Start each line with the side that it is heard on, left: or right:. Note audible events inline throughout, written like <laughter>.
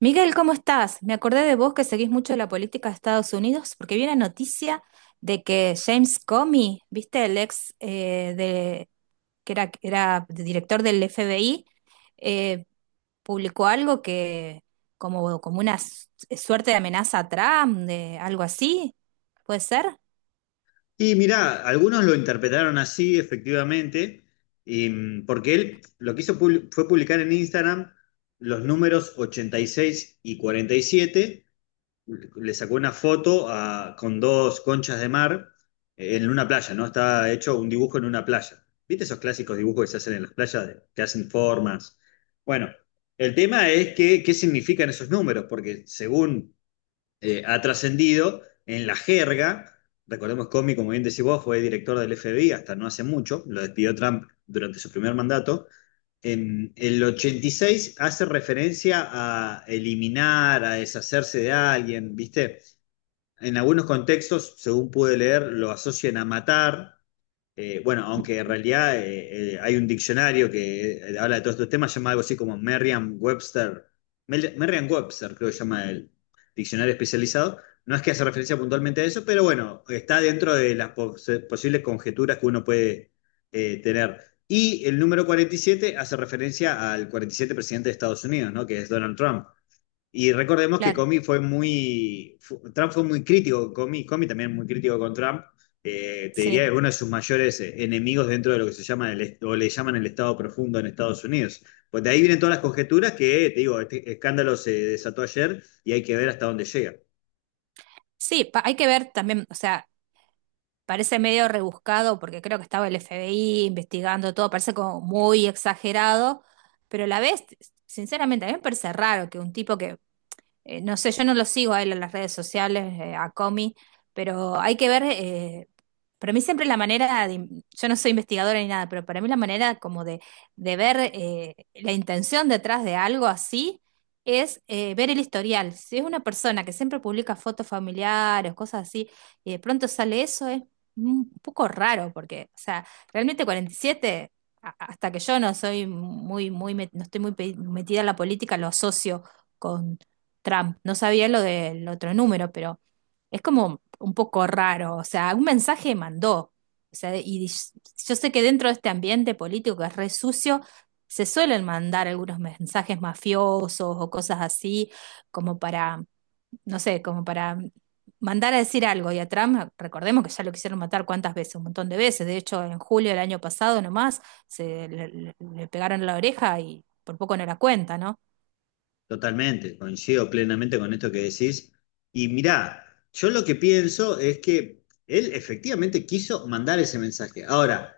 right: Miguel, ¿cómo estás? Me acordé de vos que seguís mucho la política de Estados Unidos porque vi la noticia de que James Comey, viste, el ex de, era director del FBI, eh, publicó algo que como una suerte de amenaza a Trump, de algo así. ¿Puede ser?
left: Y mirá, algunos lo interpretaron así, efectivamente, porque él lo que hizo fue publicar en Instagram los números 86 y 47. Le sacó una foto con dos conchas de mar en una playa, ¿no? Está hecho un dibujo en una playa. ¿Viste esos clásicos dibujos que se hacen en las playas, que hacen formas? Bueno, el tema es que qué significan esos números, porque según ha trascendido en la jerga. Recordemos, Comey, como bien decís vos, fue director del FBI hasta no hace mucho. Lo despidió Trump durante su primer mandato. En el 86 hace referencia a eliminar, a deshacerse de alguien, ¿viste? En algunos contextos, según pude leer, lo asocian a matar. Bueno, aunque en realidad hay un diccionario que habla de todos estos temas, llama algo así como Merriam-Webster. Merriam-Webster creo que llama el diccionario especializado. No es que hace referencia puntualmente a eso, pero bueno, está dentro de las posibles conjeturas que uno puede tener. Y el número 47 hace referencia al 47 presidente de Estados Unidos, ¿no? Que es Donald Trump. Y recordemos que
right: Claro,
left: Comey fue Trump fue muy crítico con Comey, Comey también muy crítico con Trump. Te
right: sí.
left: diría que uno de sus mayores enemigos dentro de lo que se llama o le llaman el Estado profundo en Estados Unidos. Pues de ahí vienen todas las conjeturas que, te digo, este escándalo se desató ayer y hay que ver hasta dónde llega.
right: Sí, hay que ver también, o sea, parece medio rebuscado porque creo que estaba el FBI investigando todo, parece como muy exagerado, pero a la vez, sinceramente, a mí me parece raro que un tipo que no sé, yo no lo sigo a él en las redes sociales, a Comi, pero hay que ver, para mí siempre la manera, de, yo no soy investigadora ni nada, pero para mí la manera como de ver la intención detrás de algo así es ver el historial. Si es una persona que siempre publica fotos familiares, cosas así, y de pronto sale eso, es un poco raro, porque, o sea, realmente 47... Hasta que yo no soy muy muy, no estoy muy metida en la política, lo asocio Trump. No sabía lo del otro número, pero es como un poco raro. O sea, un mensaje mandó. O sea, y yo sé que dentro de este ambiente político que es re sucio, se suelen mandar algunos mensajes mafiosos o cosas así, como para, no sé, como para mandar a decir algo. Y a Trump, recordemos que ya lo quisieron matar cuántas veces, un montón de veces. De hecho, en julio del año pasado nomás, le pegaron en la oreja y por poco no la cuenta, ¿no?
left: Totalmente, coincido plenamente con esto que decís. Y mirá, yo lo que pienso es que él efectivamente quiso mandar ese mensaje. Ahora,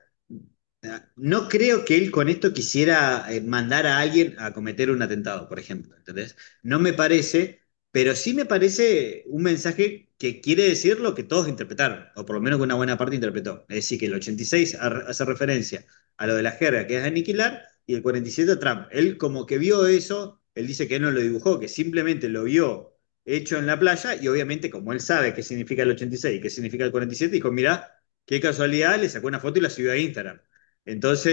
left: no creo que él con esto quisiera mandar a alguien a cometer un atentado, por ejemplo. ¿Entendés? No me parece, pero sí me parece un mensaje que quiere decir lo que todos interpretaron, o por lo menos que una buena parte interpretó. Es decir, que el hace referencia a lo de la jerga, que es aniquilar, y el 47 a Trump. Él como que vio eso, él dice que él no lo dibujó, que simplemente lo vio hecho en la playa, y obviamente como él sabe qué significa el 86 y qué significa el 47, dijo, mirá, qué casualidad, le sacó una foto y la subió a Instagram.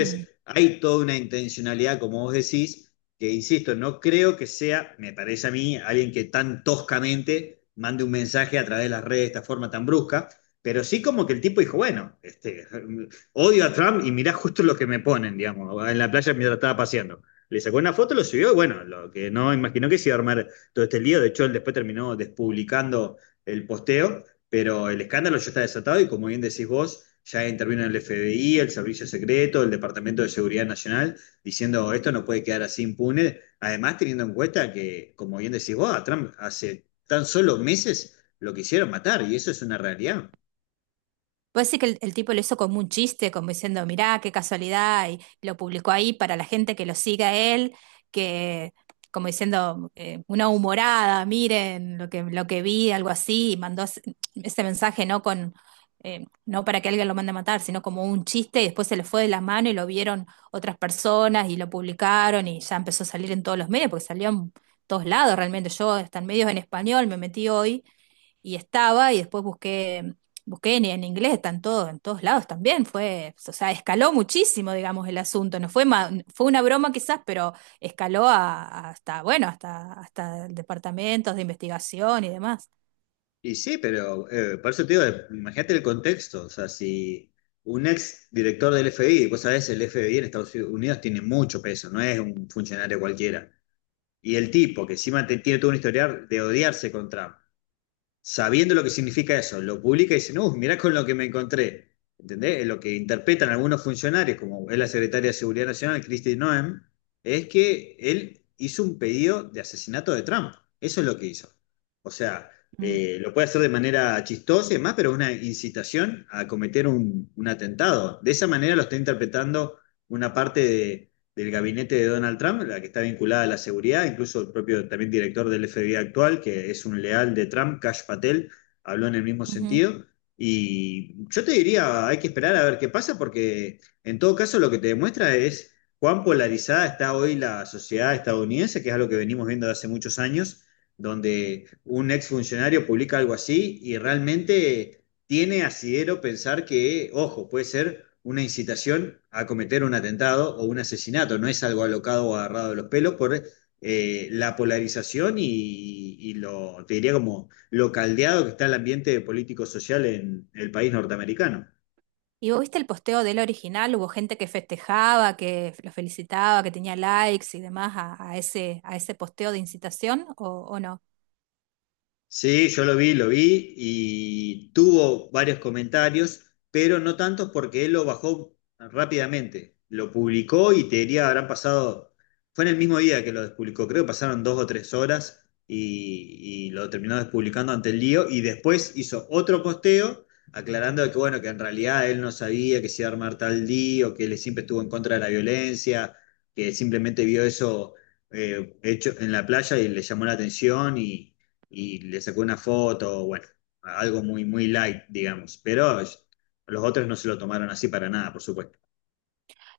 right: Mm.
left: hay toda una intencionalidad, como vos decís, que insisto, no creo que sea, me parece a mí, alguien que tan toscamente mande un mensaje a través de las redes de esta forma tan brusca, pero sí como que el tipo dijo, bueno, este, odio a Trump y mirá justo lo que me ponen, digamos, en la playa mientras estaba paseando. Le sacó una foto, lo subió y bueno, lo que no imaginó que se iba a armar todo este lío. De hecho él después terminó despublicando el posteo, pero el escándalo ya está desatado y, como bien decís vos, ya intervino el FBI, el Servicio Secreto, el Departamento de Seguridad Nacional, diciendo esto no puede quedar así impune. Además, teniendo en cuenta que, como bien decís vos, a Trump hace tan solo meses lo quisieron matar y eso es una realidad.
right: Puede ser que el tipo lo hizo como un chiste, como diciendo, mirá, qué casualidad, y lo publicó ahí para la gente que lo siga a él, que como diciendo, una humorada, miren lo que vi, algo así, y mandó ese mensaje no con, no para que alguien lo mande a matar, sino como un chiste, y después se le fue de la mano y lo vieron otras personas y lo publicaron y ya empezó a salir en todos los medios, porque salió en todos lados realmente. Yo hasta en medios en español me metí hoy y estaba, y después busqué, busqué en inglés, están todos, en todos lados también, fue, o sea, escaló muchísimo, digamos, el asunto, no fue, fue una broma quizás, pero escaló a hasta, bueno, hasta departamentos de investigación y demás.
left: Y sí, pero por eso te digo, imagínate el contexto, o sea, si un ex director del FBI, vos sabés, el FBI en Estados Unidos tiene mucho peso, no es un funcionario cualquiera. Y el tipo, que encima tiene todo un historial de odiarse con Trump, sabiendo lo que significa eso, lo publica y dicen, uff, mirá con lo que me encontré. ¿Entendés? Lo que interpretan algunos funcionarios, como es la secretaria de Seguridad Nacional, Kristi Noem, es que él hizo un pedido de asesinato de Trump. Eso es lo que hizo. O sea,
right: Mm.
left: lo puede hacer de manera chistosa y demás, pero es una incitación a cometer un atentado. De esa manera lo está interpretando una parte de del gabinete de Donald Trump, la que está vinculada a la seguridad, incluso el propio también director del FBI actual, que es un leal de Trump, Cash Patel, habló en el mismo
right: Ujú.
left: sentido. Y yo te diría, hay que esperar a ver qué pasa, porque en todo caso lo que te demuestra es cuán polarizada está hoy la sociedad estadounidense, que es algo que venimos viendo de hace muchos años, donde un exfuncionario publica algo así y realmente tiene asidero pensar que, ojo, puede ser una incitación a cometer un atentado o un asesinato, no es algo alocado o agarrado de los pelos por la polarización y lo, te diría como lo caldeado que está el ambiente político-social en el país norteamericano.
right: ¿Y vos viste el posteo del original? Hubo gente que festejaba, que lo felicitaba, que tenía likes y demás a ese posteo de incitación, o no?
left: Sí, yo lo vi y tuvo varios comentarios, pero no tantos porque él lo bajó rápidamente. Lo publicó y te diría, habrán pasado, fue en el mismo día que lo publicó, creo que pasaron dos o tres horas y lo terminó despublicando ante el lío y después hizo otro posteo aclarando que bueno, que en realidad él no sabía que se iba a armar tal lío, que él siempre estuvo en contra de la violencia, que simplemente vio eso hecho en la playa y le llamó la atención y le sacó una foto. Bueno, algo muy, muy light, digamos, pero los otros no se lo tomaron así para nada, por supuesto.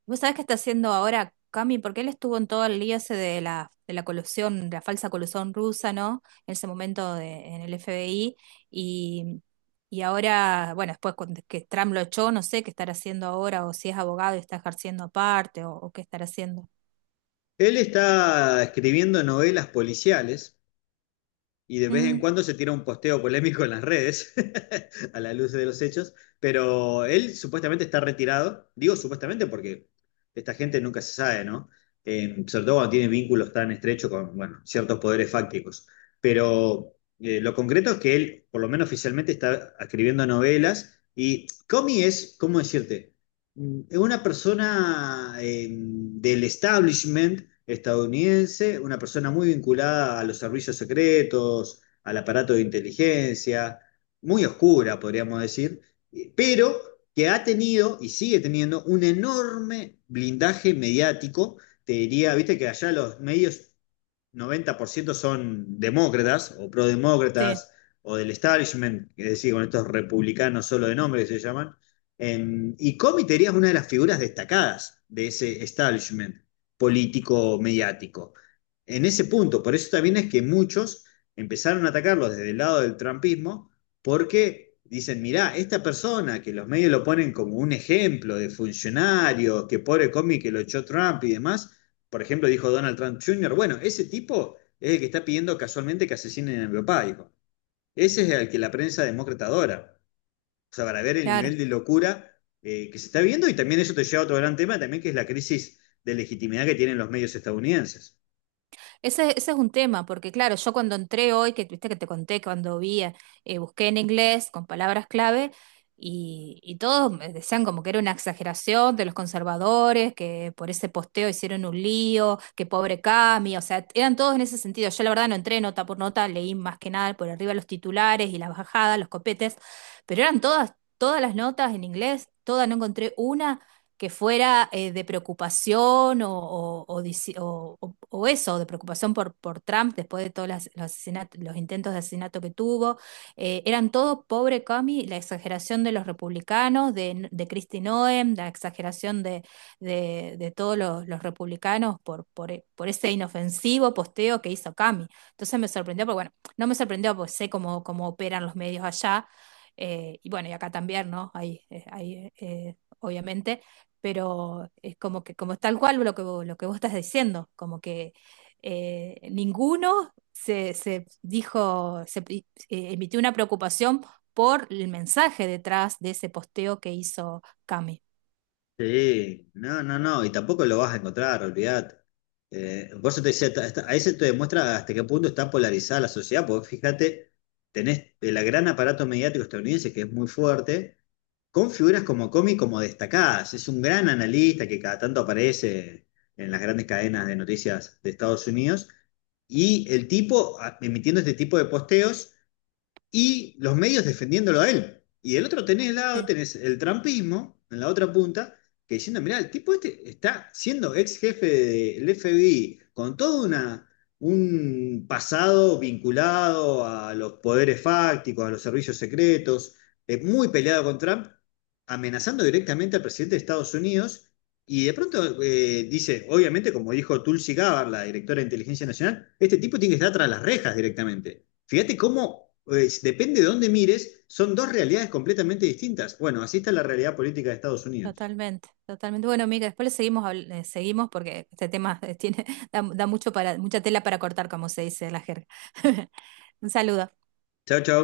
right: ¿Vos sabés qué está haciendo ahora Cami? Porque él estuvo en todo el lío ese de la colusión, de la falsa colusión rusa, ¿no? En ese momento en el FBI. Y, y ahora, bueno, después que Trump lo echó, no sé qué estará haciendo ahora, o si es abogado y está ejerciendo aparte, o qué estará haciendo.
left: Él está escribiendo novelas policiales, y de vez en
right: Mm,
left: cuando se tira un posteo polémico en las redes, <laughs> a la luz de los hechos, pero él supuestamente está retirado. Digo supuestamente porque esta gente nunca se sabe, ¿no? Sobre todo cuando tiene vínculos tan estrechos con, bueno, ciertos poderes fácticos, pero lo concreto es que él, por lo menos oficialmente, está escribiendo novelas. Y Comi es, ¿cómo decirte? Es una persona del establishment estadounidense, una persona muy vinculada a los servicios secretos, al aparato de inteligencia, muy oscura, podríamos decir, pero que ha tenido y sigue teniendo un enorme blindaje mediático. Te diría, viste que allá los medios 90% son demócratas o
right: sí,
left: prodemócratas o del establishment, es decir, con estos republicanos solo de nombre que se llaman. Y Comitería es una de las figuras destacadas de ese establishment político-mediático. En ese punto, por eso también es que muchos empezaron a atacarlo desde el lado del trumpismo, porque dicen, mirá, esta persona que los medios lo ponen como un ejemplo de funcionario, que pobre Comi que lo echó Trump y demás, por ejemplo, dijo Donald Trump Jr., bueno, ese tipo es el que está pidiendo casualmente que asesinen a mi papá, dijo. Ese es el que la prensa demócrata adora. O sea, para ver el
right: claro.
left: nivel de locura que se está viviendo, y también eso te lleva a otro gran tema también, que es la crisis de legitimidad que tienen los medios estadounidenses.
right: Ese es un tema, porque claro, yo cuando entré hoy, que viste que te conté, cuando vi, busqué en inglés con palabras clave y todos me decían como que era una exageración de los conservadores, que por ese posteo hicieron un lío, que pobre Cami, o sea, eran todos en ese sentido. Yo la verdad no entré nota por nota, leí más que nada por arriba los titulares y las bajadas, los copetes, pero eran todas, todas las notas en inglés, todas, no encontré una que fuera de preocupación o, o o eso, de preocupación por Trump después de todos los, los intentos de asesinato que tuvo. Eran todos pobre Cami, la exageración de los republicanos, de Kristi Noem, la exageración de, de todos los republicanos por, por ese inofensivo posteo que hizo Cami. Entonces me sorprendió, porque bueno, no me sorprendió porque sé cómo, cómo operan los medios allá. Y bueno, y acá también, ¿no? Hay, hay obviamente, pero es como que, como tal cual lo que, lo que vos estás diciendo, como que ninguno se, se dijo, se emitió una preocupación por el mensaje detrás de ese posteo que hizo Cami.
left: Sí, no, no, no, y tampoco lo vas a encontrar, olvídate. Por eso te decía, ahí se te demuestra hasta qué punto está polarizada la sociedad, porque fíjate, tenés el gran aparato mediático estadounidense que es muy fuerte, con figuras como Comi como destacadas. Es un gran analista que cada tanto aparece en las grandes cadenas de noticias de Estados Unidos. Y el tipo, emitiendo este tipo de posteos, y los medios defendiéndolo a él. Y del otro tenés lado,
right: Sí,
left: tenés el trampismo, en la otra punta, que diciendo, mirá, el tipo este está siendo ex jefe del FBI, con todo una, un pasado vinculado a los poderes fácticos, a los servicios secretos, muy peleado con Trump, amenazando directamente al presidente de Estados Unidos. Y de pronto dice, obviamente, como dijo Tulsi Gabbard, la directora de Inteligencia Nacional, este tipo tiene que estar tras las rejas directamente. Fíjate cómo, depende de dónde mires, son dos realidades completamente distintas. Bueno, así está la realidad política de Estados Unidos.
right: totalmente, totalmente. Bueno, amiga, después le seguimos, seguimos porque este tema tiene, <laughs> da, da mucho para, mucha tela para cortar, como se dice en la jerga. <laughs> Un saludo.
left: Chau, chau.